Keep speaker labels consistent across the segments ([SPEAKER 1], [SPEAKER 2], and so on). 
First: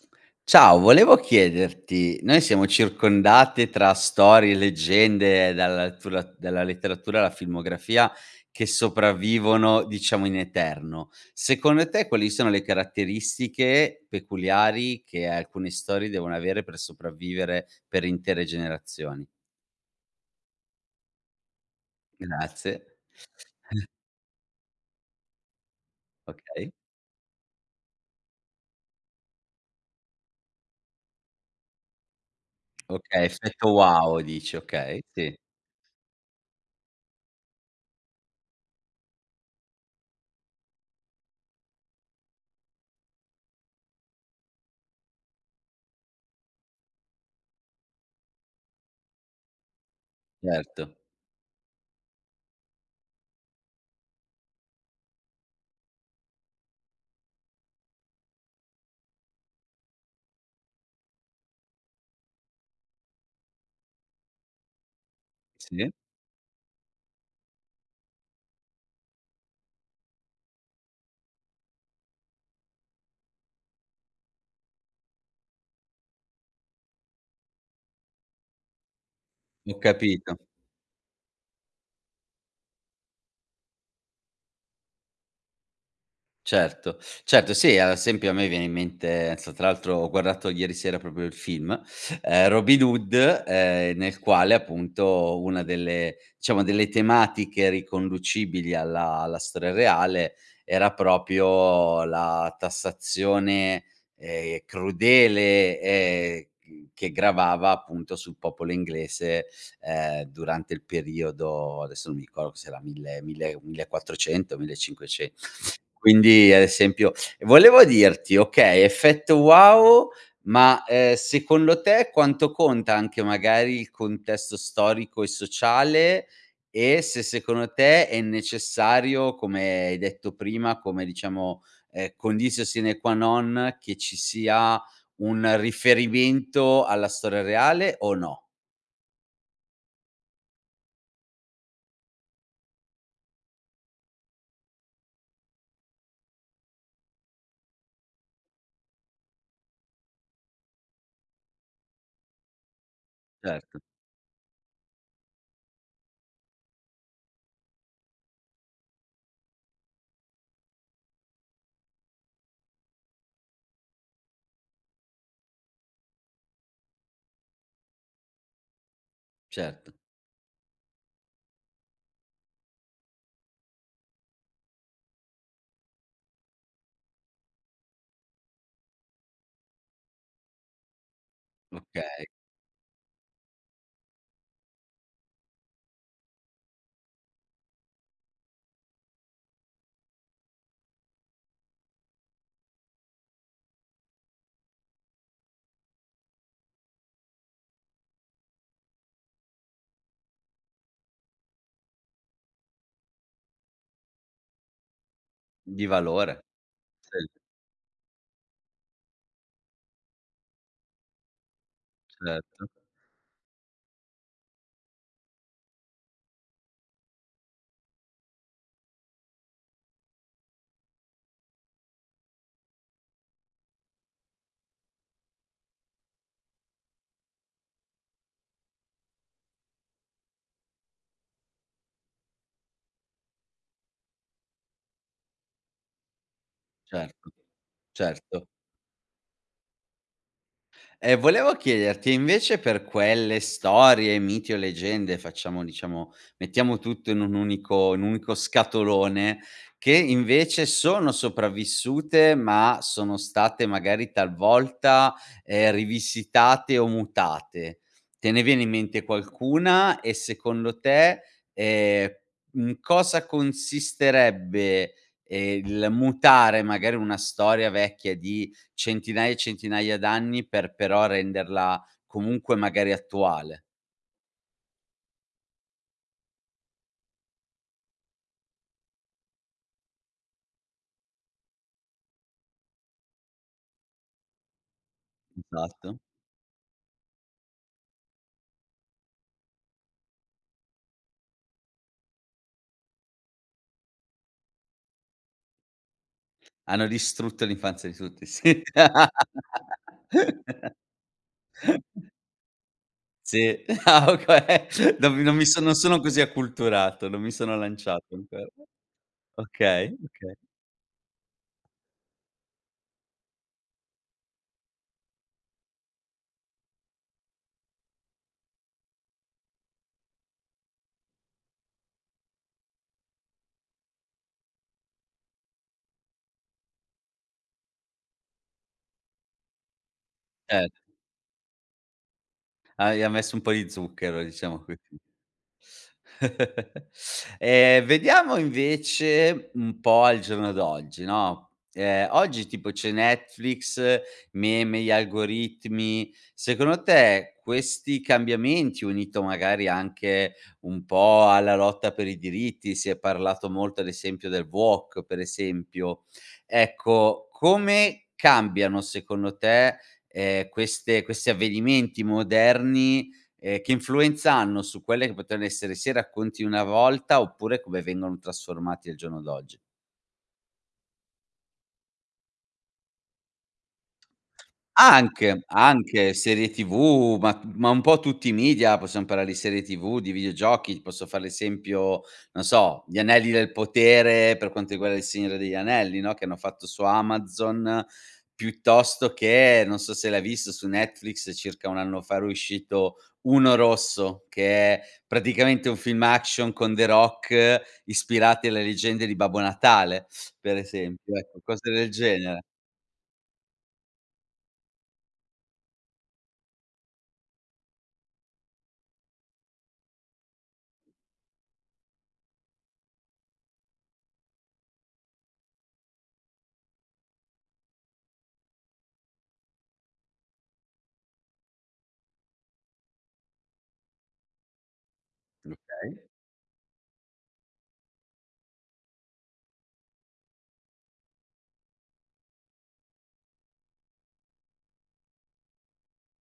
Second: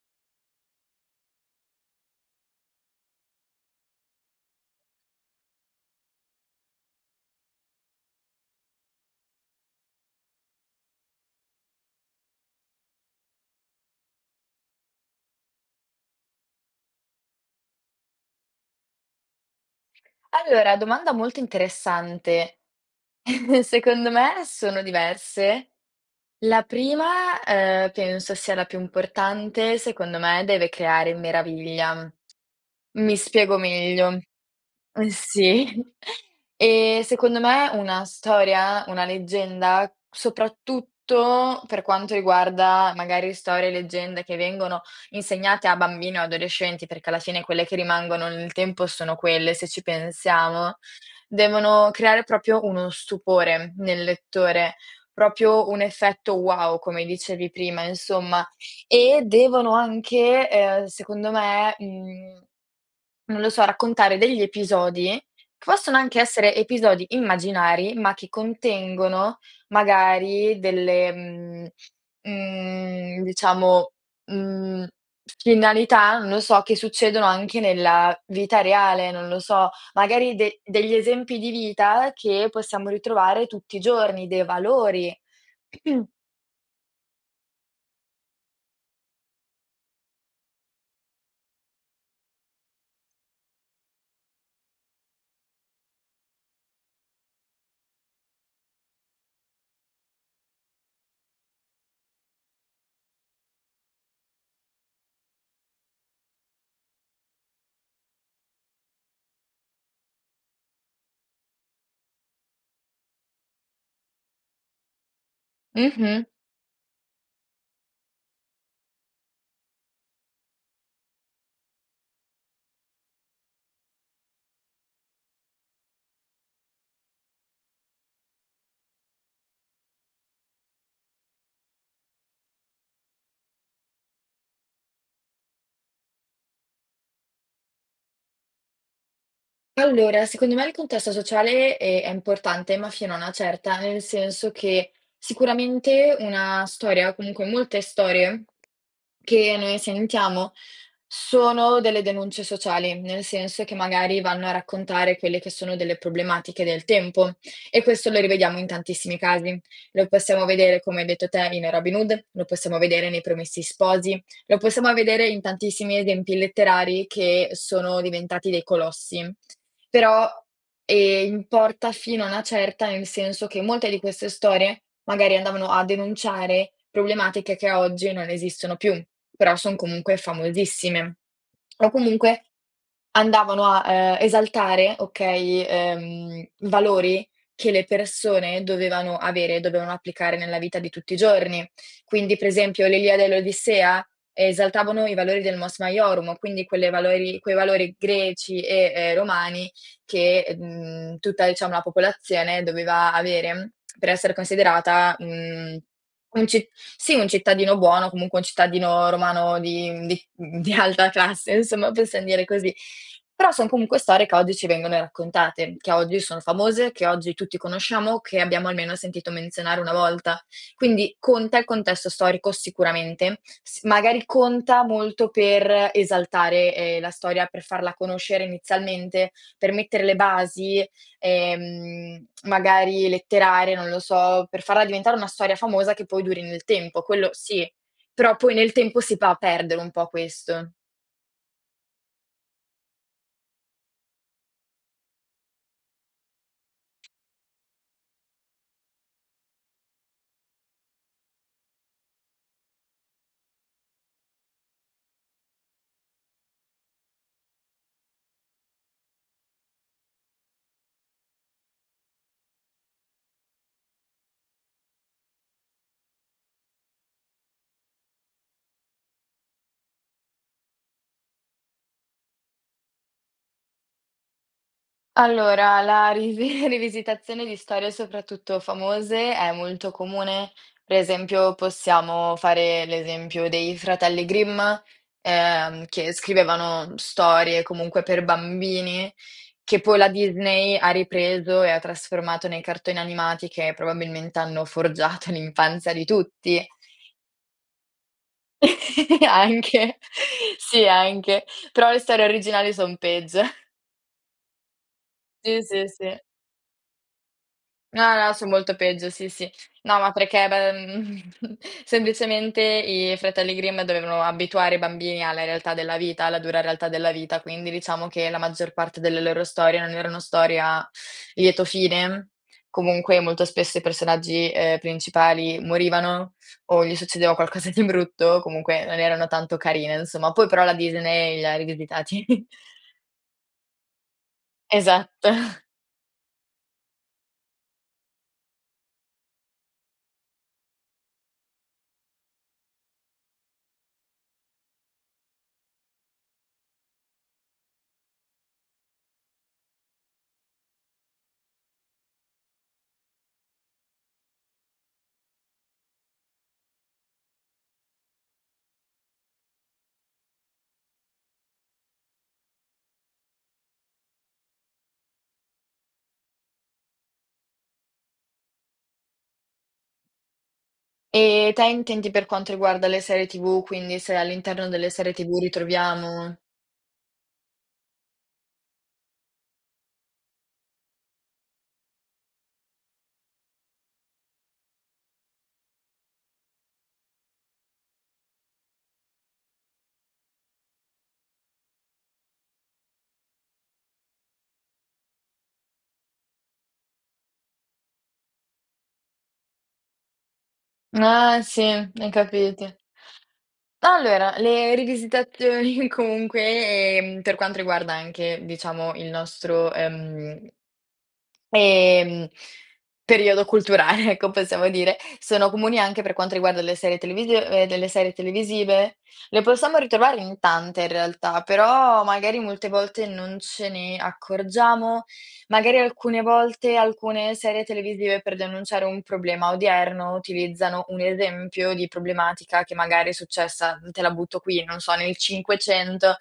[SPEAKER 1] Ciao, volevo chiederti: noi siamo circondate tra storie e leggende dalla lettu dalla letteratura alla filmografia che sopravvivono, diciamo, in eterno. Secondo te, quali sono le caratteristiche peculiari che alcune storie devono avere per sopravvivere per intere generazioni?
[SPEAKER 2] Allora, domanda molto interessante!
[SPEAKER 1] Grazie,
[SPEAKER 2] Secondo me, sono diverse: la
[SPEAKER 1] Okay.
[SPEAKER 2] prima, uhm, penso sia la più importante, secondo me, deve creare meraviglia. Mi
[SPEAKER 1] Okay,
[SPEAKER 2] spiego
[SPEAKER 1] effetto
[SPEAKER 2] meglio:
[SPEAKER 1] wow dici, okay,
[SPEAKER 2] ehm,
[SPEAKER 1] sì.
[SPEAKER 2] sì, ehm, secondo me una storia, una leggenda, soprattutto per quanto riguarda, magari, storie e leggende che vengono insegnate a bambini o adolescenti perché, alla fine, quelle che rimangono nel tempo sono quelle, se ci pensiamo,
[SPEAKER 1] Erto.
[SPEAKER 2] devono creare proprio uno stupore nel lettore, proprio un effetto wow, come dicevi prima, insomma. E devono anche, ehm, secondo me, mhmm, non lo so, raccontare degli episodi che
[SPEAKER 1] Sì.
[SPEAKER 2] possono anche essere episodi immaginari, ma che contengono, magari delle, mhmm, mhmm, diciamo, mhmm, finalità, non lo so, che succedono anche nella vita reale, non lo so.
[SPEAKER 1] Ho capito.
[SPEAKER 2] Magari de degli esempi di vita che possiamo ritrovare tutti i giorni, dei valori.
[SPEAKER 1] Certo, certo, sì, a esempio a me viene in mente, non so tra l'altro ho guardato ieri sera proprio il film, ehm, Robin Hood, ehm, nel quale appunto una delle diciamo delle tematiche riconducibili alla alla storia reale, era proprio la tassazione, ehm, crudele e c che gravava appunto sul popolo inglese, ehm, durante il periodo, adesso non mi ricordo se era 1000- 1000- 1400, mille e cinquence
[SPEAKER 2] Mh-mh.
[SPEAKER 1] quindi ad esempio ehm, volevo dirti, okay, effetto wow, ma, ehm, secondo te quanto conta anche magari il contesto storico e sociale, e se secondo te è necessario, come hai detto prima, come diciamo, ehm, conditio sine qua non che ci sia un riferimento alla storia reale o no?
[SPEAKER 2] Allora, secondo me il contesto sociale, ehm, è importante, ma fino a una certa, nel senso che, sicuramente una storia, comunque molte storie, che noi sentiamo sono delle denunce sociali, nel senso che
[SPEAKER 1] Certo.
[SPEAKER 2] magari vanno a raccontare quelle che sono delle problematiche del tempo e questo lo rivediamo in tantissimi casi. Lo possiamo vedere come hai detto te in Robin Hood, lo possiamo vedere nei Promessi Sposi, lo possiamo vedere in tantissimi esempi letterari che sono diventati dei colossi.
[SPEAKER 1] Certo.
[SPEAKER 2] Però, ehm, importa fino a una certa, nel senso che molte di queste storie, magari andavano a denunciare problematiche che oggi non esistono più, però son comunque famosissime. O
[SPEAKER 1] Okay.
[SPEAKER 2] comunque, andavano a, ehm, esaltare okay, ehm, i valori che le persone dovevano avere e dovevano applicare nella vita di tutti i giorni. Quindi, per esempio l'Iliade e l'Odissea, esaltavano i valori del Mos Maiorum, quindi quelle valori quei valori greci e, ehm, romani, che, mhmm, tutta diciamo la popolazione doveva avere per essere considerata, mhmm,
[SPEAKER 1] Di valore.
[SPEAKER 2] un ci sì,
[SPEAKER 1] Sì.
[SPEAKER 2] un cittadino buono, comunque un cittadino romano di mhmm, di di alta classe, insomma, possiam dire
[SPEAKER 1] Certo.
[SPEAKER 2] così. Però son comunque storie che oggi ci vengono raccontate, che oggi sono famose, che oggi tutti conosciamo, che abbiamo almeno sentito menzionare 1 volta. Quindi conta il contesto storico sicuramente, s magari conta molto per esaltare, ehm, la storia, per farla conoscere inizialmente, per mettere le basi, ehm, magari letterarie, non lo so, per farla diventare una storia famosa che poi duri nel tempo, quello
[SPEAKER 1] Certo,
[SPEAKER 2] sì, però
[SPEAKER 1] certo.
[SPEAKER 2] poi nel tempo si va a perdere un po' questo.
[SPEAKER 1] E volevo chiederti invece per quelle storie, miti o leggende, facciamo diciamo, mettiamo tutto in un unico in un unico scatolone, che invece sono sopravvissute ma sono state magari talvolta, ehm, rivisitate o mutate. Te ne viene in mente qualcuna e secondo te, ehm, in cosa consisterebbe, ehm, il mutare magari una storia vecchia di centinaia e centinaia d'anni per però renderla comunque magari attuale?
[SPEAKER 2] Allora la ri rivisitazione di storie soprattutto famose è molto comune, per esempio possiamo fare l'esempio dei fratelli Grimm, ehm,
[SPEAKER 1] Esatto.
[SPEAKER 2] che scrivevano storie comunque per bambini, che poi la Disney ha ripreso e ha trasformato nei cartoni animati che probabilmente hanno forgiato l'infanzia di tutti.
[SPEAKER 1] Hanno distrutto l'infanzia di tutti, sì.
[SPEAKER 2] Anche, sì, anche. Però le storie originali son peggio.
[SPEAKER 1] Sì, ah okay, non mi non mi
[SPEAKER 2] Sì,
[SPEAKER 1] sono non
[SPEAKER 2] sì,
[SPEAKER 1] sono
[SPEAKER 2] sì.
[SPEAKER 1] così acculturato, non mi sono lanciato
[SPEAKER 2] No, no,
[SPEAKER 1] ancora.
[SPEAKER 2] son molto peggio, sì, sì.
[SPEAKER 1] Okay,
[SPEAKER 2] No, ma
[SPEAKER 1] okay.
[SPEAKER 2] perché beh, mhmm, semplicemente i fratelli Grimm dovevano abituare i bambini alla realtà della vita, alla dura realtà della vita, quindi diciamo che la maggior parte delle loro storie non erano storie a lieto fine. Comunque molto spesso i personaggi, ehm, principali morivano, o gli succedeva qualcosa di brutto, comunque non erano tanto carine, insomma. Poi però
[SPEAKER 1] Cer
[SPEAKER 2] la Disney li ha rivisitati.
[SPEAKER 1] Hai ha messo un po' di zucchero, diciamo. [unintelligible]
[SPEAKER 2] Esatto.
[SPEAKER 1] Ehm vediamo invece un po' al giorno d'oggi, no. Ehm, oggi tipo c'è Netflix, meme, gli algoritmi, secondo te, questi cambiamenti, unito magari anche un po' alla lotta per i diritti, si è parlato molto ad esempio del woke, per esempio, ecco come cambiano secondo te, ehm, queste questi avvenimenti moderni, ehm, che influenza hanno su quelle che potrebbero essere sia racconti di una volta, oppure come vengono trasformati al giorno d'oggi?
[SPEAKER 2] Ehm, te intendi per quanto riguarda le serie TV, quindi se all'interno delle serie TV
[SPEAKER 1] Anche, anche,
[SPEAKER 2] ritroviamo
[SPEAKER 1] serie TV ma t ma un po' tutti i media. Possiamo parlare di serie TV, di videogiochi, posso fare l'esempio, non so, Gli Anelli del Potere per quanto riguarda Il Signore degli Anelli, no, che hanno fatto su Amazon, piuttosto che non so se l'hai visto su Netflix, circa 1 anno fa era uscito Uno Rosso, che è praticamente un film action con The Rock, ispirati alle leggende di Babbo Natale, per esempio. Ecco,
[SPEAKER 2] Ah sì,
[SPEAKER 1] cose del
[SPEAKER 2] e
[SPEAKER 1] genere.
[SPEAKER 2] capite. Allora le rivisitazioni comunque, ehm, per quanto riguarda anche, diciamo il nostro, ehm ehm, periodo culturale ecco possiamo dire, sono comuni anche per quanto riguarda le serie televisiv ehm, delle serie televisive. Le possiamo ritrovare in tante, in realtà, però magari molte volte non ce ne, accorgiamo? Magari
[SPEAKER 1] Okay.
[SPEAKER 2] alcune volte alcune serie televisive per denunciare un problema odierno utilizzano un esempio di problematica che magari è successa, te la butto qui, non so nel 500.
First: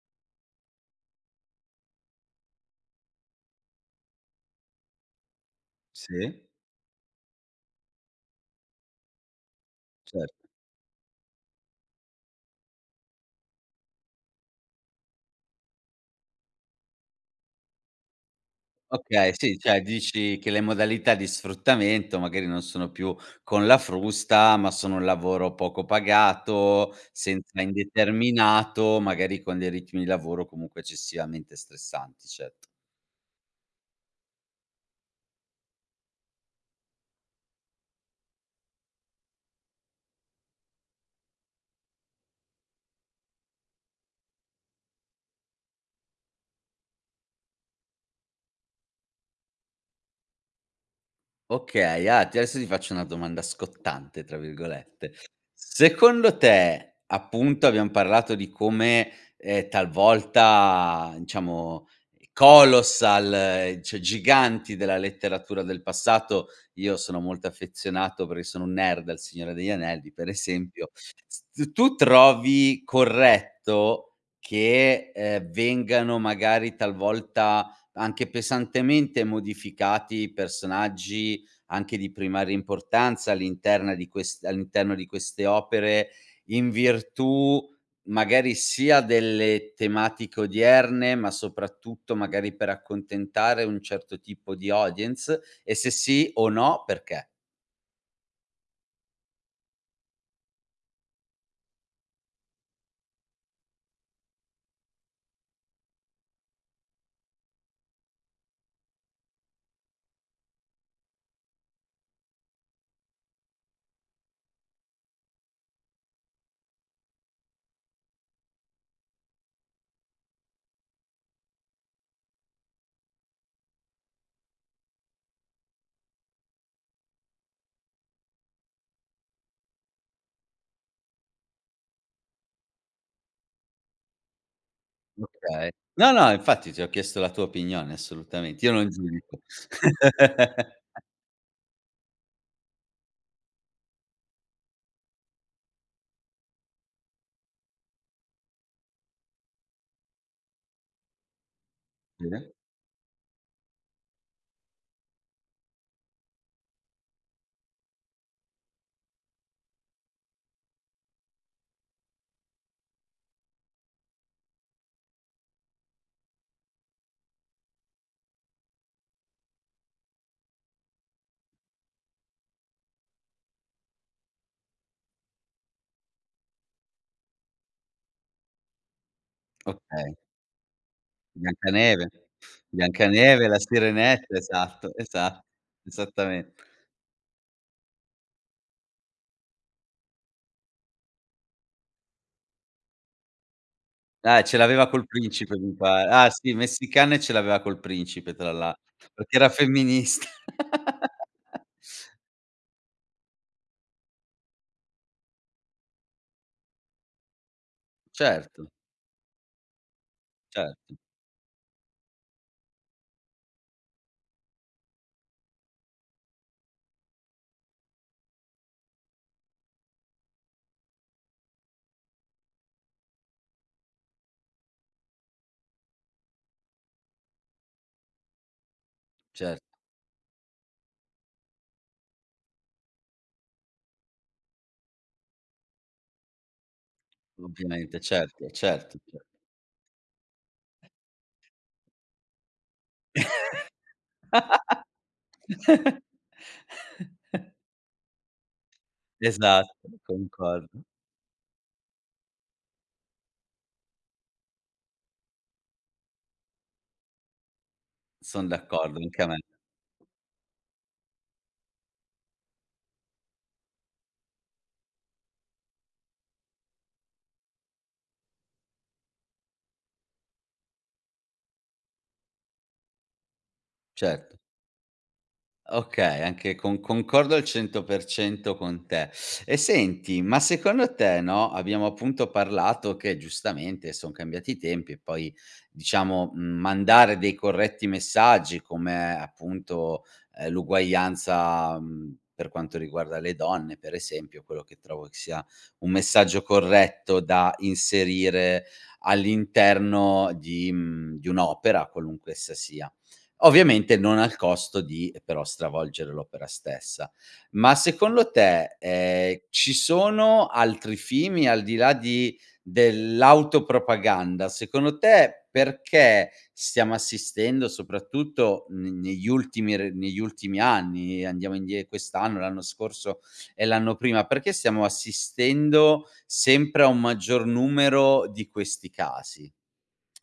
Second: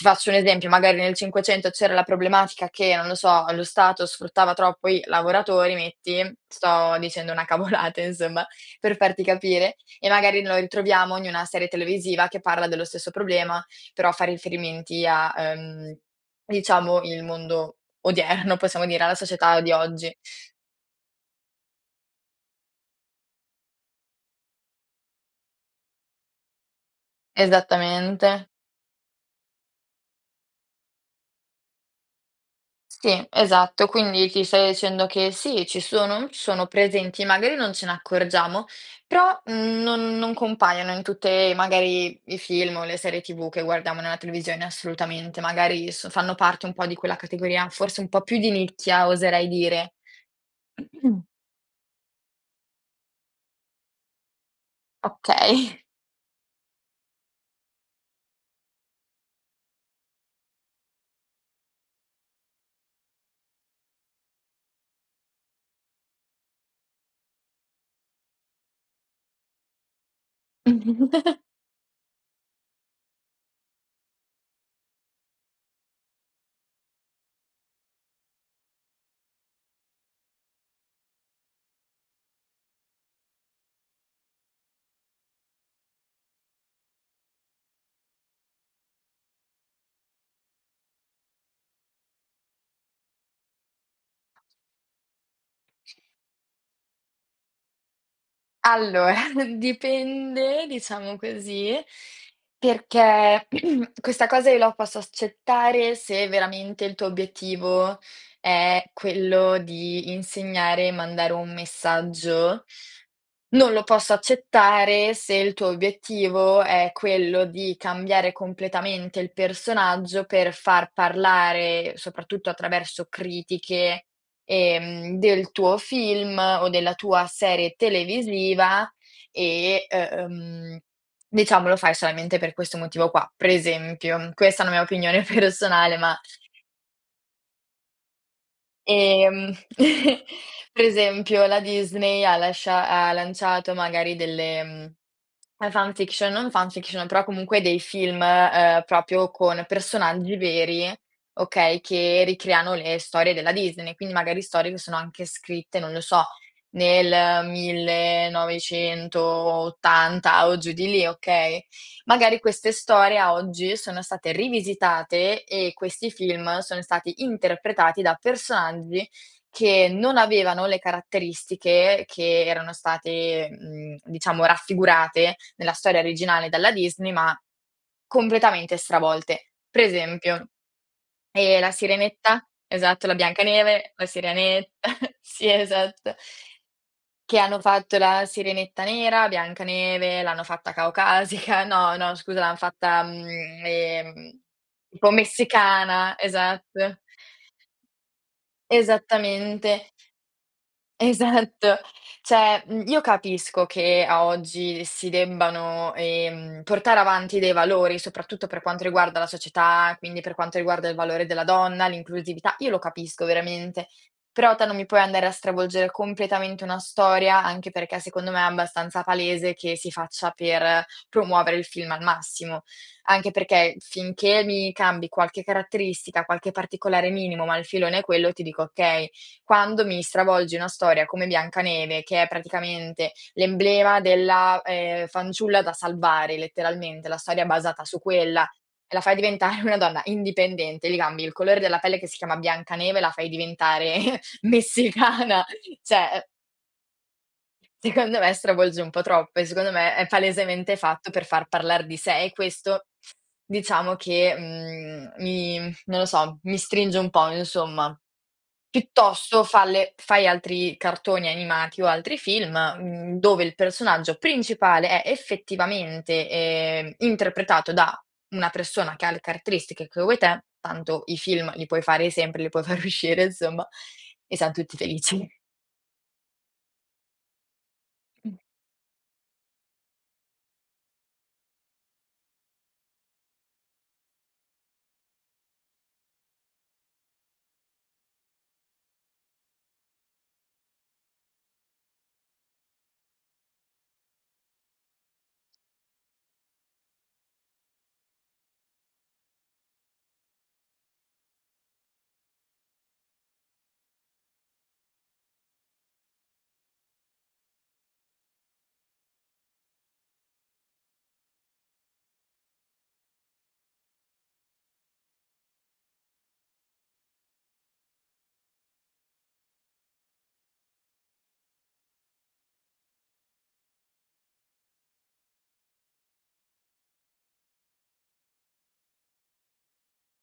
[SPEAKER 2] Ti faccio un esempio, magari nel 500 c'era la problematica che, non lo so, lo stato sfruttava troppo i lavoratori, metti,
[SPEAKER 1] Sì.
[SPEAKER 2] sto dicendo una cavolata insomma, per farti capire, e
[SPEAKER 1] Cert
[SPEAKER 2] magari lo ritroviamo in i una serie televisiva che parla dello stesso problema, però fa riferimenti a, ehm, diciamo il mondo odierno, possiamo dire, alla
[SPEAKER 1] Okay, sì,
[SPEAKER 2] società di
[SPEAKER 1] cioè
[SPEAKER 2] oggi.
[SPEAKER 1] dici che le modalità di sfruttamento magari non sono più con la frusta, ma sono un lavoro poco pagato, senza
[SPEAKER 2] Esattamente.
[SPEAKER 1] indeterminato, magari con dei ritmi di lavoro comunque eccessivamente stressanti, cet
[SPEAKER 2] Sì, esatto, quindi ti sto dicendo che, sì, ci sono mhmm, sono presenti, magari non ce ne accorgiamo, però, mhmm, non non compaiono in tutte, magari, i film o le serie TV che guardiamo nella televisione, assolutamente, magari s fanno parte un po' di quella categoria, forse un po' più di nicchia, oserei dire.
[SPEAKER 1] Okay, ah t adesso ti faccio una domanda "scottante", tra virgolette:
[SPEAKER 2] Okay.
[SPEAKER 1] secondo te appunto, abbiam parlato di come, ehm, talvolta, diciamo, colossal, cioè giganti della letteratura del passato io sono molto affezionato perché sono un nerd del Signore degli Anelli, per esempio, s tu trovi corretto che, ehm, vengano, magari, talvolta, anche pesantemente modificati i personaggi anche di primaria importanza all'interna di quest all'interno di queste opere in virtù, magari, sia delle tematiche odierne, ma, soprattutto, magari per accontentare un certo tipo di audience? E se sì o no, perché?
[SPEAKER 2] Allora dipende, diciamo così, perché questa cosa io la posso s accettare se veramente il tuo obiettivo è quello di insegnare e mandare un messaggio, non lo posso accettare se il tuo obiettivo è quello di cambiare completamente il personaggio per far parlare, soprattutto attraverso critiche, ehm, del tuo film o della tua serie televisiva e, ehm, diciamo, lo fai solamente per questo motivo qua. Per esempio, questa è una mia opinione
[SPEAKER 1] Okay.
[SPEAKER 2] personale
[SPEAKER 1] No,
[SPEAKER 2] ma
[SPEAKER 1] no, infatti, ti ho chiesto la tua opinione assolutamente, io non giudico.
[SPEAKER 2] Ehm, per esempio, la Disney ha lascia ha lanciato magari delle, ehm, fan-fiction, non fan-fiction, però comunque dei film, ehm, proprio con personaggi veri, okay, che
[SPEAKER 1] Bene.
[SPEAKER 2] ricreano le storie della Disney, quindi magari storie che sono anche scritte, non lo so, nel 1980 o giù di lì, okay? Magari queste storie, a oggi, sono state rivisitate e questi film sono stati interpretati da personaggi che non avevano le caratteristiche che erano state, mhmm, diciamo, raffigurate nella storia originale dalla Disney, ma completamente stravolte. Per
[SPEAKER 1] Okay.
[SPEAKER 2] esempio, ehm, la
[SPEAKER 1] Biancaneve,
[SPEAKER 2] Sirenetta, esatto, la
[SPEAKER 1] Biancaneve, la
[SPEAKER 2] Biancaneve, la
[SPEAKER 1] Sirenetta,
[SPEAKER 2] Sirenetta,
[SPEAKER 1] esatto, esa
[SPEAKER 2] sì, esatto.
[SPEAKER 1] esattamen
[SPEAKER 2] Che hanno fatto la Sirenetta nera, Biancaneve l'hanno fatta caucasica no, no scusa l'han fatta, mhmm, ehm,
[SPEAKER 1] Eh, ce l'aveva
[SPEAKER 2] un
[SPEAKER 1] col
[SPEAKER 2] po'
[SPEAKER 1] principe, mi pare.
[SPEAKER 2] messicana,
[SPEAKER 1] Ah, sì,
[SPEAKER 2] esatto.
[SPEAKER 1] messicana e ce l'aveva col principe, tra l'a perché era
[SPEAKER 2] Esattamente,
[SPEAKER 1] femminist
[SPEAKER 2] esatto. Cioè, mhmm, io capisco che, a oggi, si debbano, ehm, portare avanti dei valori, soprattutto per
[SPEAKER 1] Certo.
[SPEAKER 2] quanto riguarda la società, quindi per quanto
[SPEAKER 1] Cer
[SPEAKER 2] riguarda il valore della donna, l'inclusività, io lo capisco veramente, però te non mi puoi andare a stravolgere completamente una storia, anche perché, secondo me, è abbastanza palese che si faccia per promuovere il film al massimo. Anche perché finché mi cambi qualche caratteristica, qualche particolare minimo, ma il filone è quello, ti dico: "Okay".
[SPEAKER 1] Cer
[SPEAKER 2] Quando mi stravolgi una storia come Biancaneve che è praticamente l'emblema della, ehm, fanciulla da salvare letteralmente, la storia è basata su
[SPEAKER 1] Ovviamente,
[SPEAKER 2] quella
[SPEAKER 1] certo,
[SPEAKER 2] e
[SPEAKER 1] certo,
[SPEAKER 2] la fai
[SPEAKER 1] cer
[SPEAKER 2] diventare una donna indipendente, gli cambi il colore della pelle che si chiama Biancaneve e la fai diventare messicana, cioè, ehm secondo me, stravolge un po' troppo e, secondo
[SPEAKER 1] Esatto,
[SPEAKER 2] me, è palesemente
[SPEAKER 1] concordo.
[SPEAKER 2] fatto per far parlar di sé e, questo, diciamo che, mhmm, mi non lo so, mi stringe un po', insomma.
[SPEAKER 1] Son d'accordo, anche a me.
[SPEAKER 2] Piuttosto falle fai altri cartoni animati o altri film, mhmm, dove il personaggio principale è, effettivamente, ehm, interpretato da una persona che ha le caratteristiche che vuoi te, tanto i film li puoi fare sempre, li puoi far uscire, insomma,
[SPEAKER 1] Certo.
[SPEAKER 2] e siam tutti felici.
[SPEAKER 1] Okay, anche con concordo al cento per
[SPEAKER 2] Mh.
[SPEAKER 1] cento con te. E senti, ma secondo te no, abbiamo appunto parlato che giustamente son cambiati i tempi e poi, diciamo, mhmm, mandare dei corretti messaggi come appunto, uhm, l'uguaglianza, mhmm, per quanto riguarda le donne, per esempio, quello che trovo che sia un messaggio corretto da inserire all'interno di mhmm, di un'opera, qualunque essa sia, ovviamente non al costo di, ehm, però, stravolgere l'opera stessa. Ma secondo te, ehm, ci sono altri fini al di là di dell'autopropaganda? Secondo te, perché stiamo assistendo soprattutto ne negli ultimi r negli ultimi anni, andiamo indie quest'anno, l'anno scorso e l'anno prima, perché stiamo assistendo sempre a un maggior numero di questi casi?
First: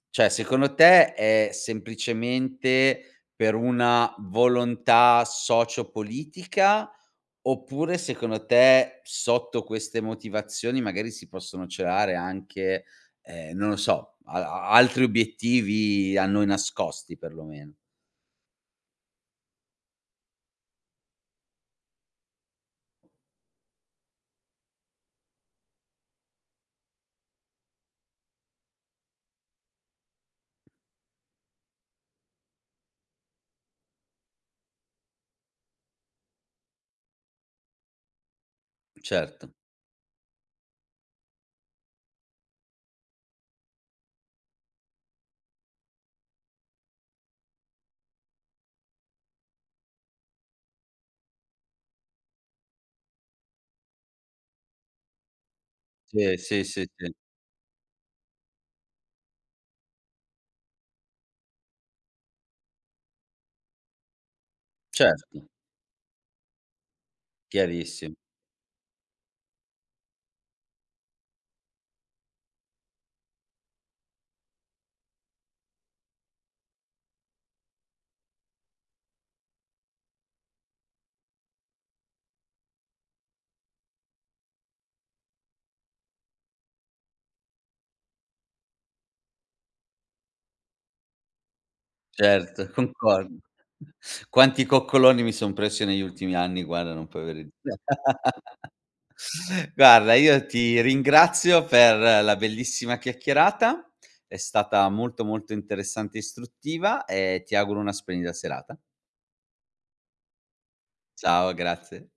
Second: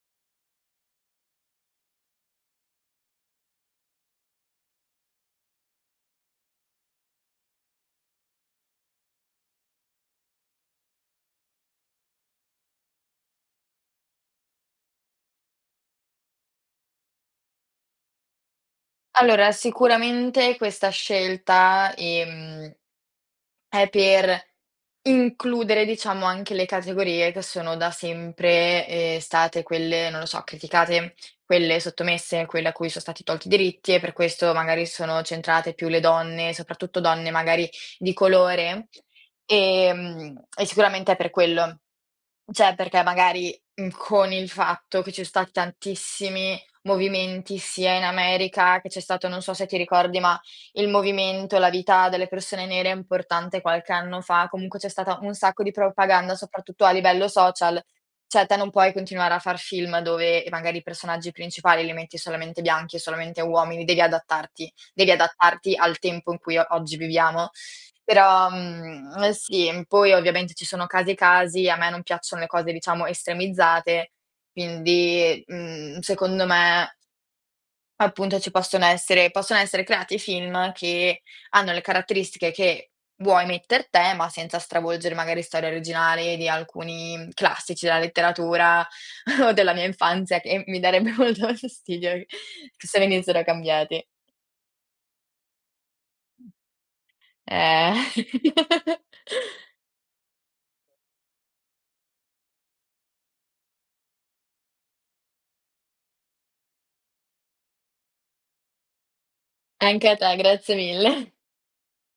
[SPEAKER 1] Cioè secondo te è semplicemente per una volontà socio-politica, oppure secondo te sotto queste motivazioni magari si possono celare anche, ehm, non lo so, al a altri obiettivi a noi nascosti per lo meno?
[SPEAKER 2] Allora, sicuramente questa scelta, ehm, è per includere diciamo anche le categorie che sono da sempre, ehm, state quelle, non lo so, criticate, quelle sottomesse, quelle a cui so stati tolti i diritti e per questo, magari sono centrate più le donne, soprattutto donne magari di colore,
[SPEAKER 1] Certo.
[SPEAKER 2] ehm, e sicuramente è per quello. Cioè perché magari, mhmm, con il fatto che ci so stati tantissimi movimenti sia in America, che c'è stato, non so se ti ricordi ma, il movimento, la vita delle persone nere è importante qualche anno fa, comunque c'è stata un sacco di propaganda,
[SPEAKER 1] Sì, sì,
[SPEAKER 2] soprattutto
[SPEAKER 1] sì,
[SPEAKER 2] a
[SPEAKER 1] sì.
[SPEAKER 2] livello social, cioè te non puoi continuare a far film dove magari i personaggi principali li metti solamente bianchi e solamente uomini, devi adattarti. Devi
[SPEAKER 1] Certo.
[SPEAKER 2] adattarti al tempo in cui o oggi viviamo.
[SPEAKER 1] Chiarissimo.
[SPEAKER 2] Però, mhmm, uhm, sì, poi ovviamente ci sono casi e casi, a me non piacciono le cose diciamo estremizzate, quindi, mhmm, secondo me appunto ci possono essere possono essere creati film che hanno le caratteristiche che vuoi metter te ma senza stravolgere magari storie originali di alcuni classici della letteratura, o della mia infanzia che mi darebbe molto fastidio
[SPEAKER 1] Certo,
[SPEAKER 2] ch se
[SPEAKER 1] concordo.
[SPEAKER 2] venissero cambiati.
[SPEAKER 1] Quanti coccoloni mi son preso negli ultimi anni guarda, non puoi avere id
[SPEAKER 2] Eh.
[SPEAKER 1] Guarda, io ti ringrazio per la bellissima chiacchierata. È stata molto, molto interessante e istruttiva e ti auguro una splendida serata.
[SPEAKER 2] Anche a te. Grazie mille.
[SPEAKER 1] Ciao, grazie.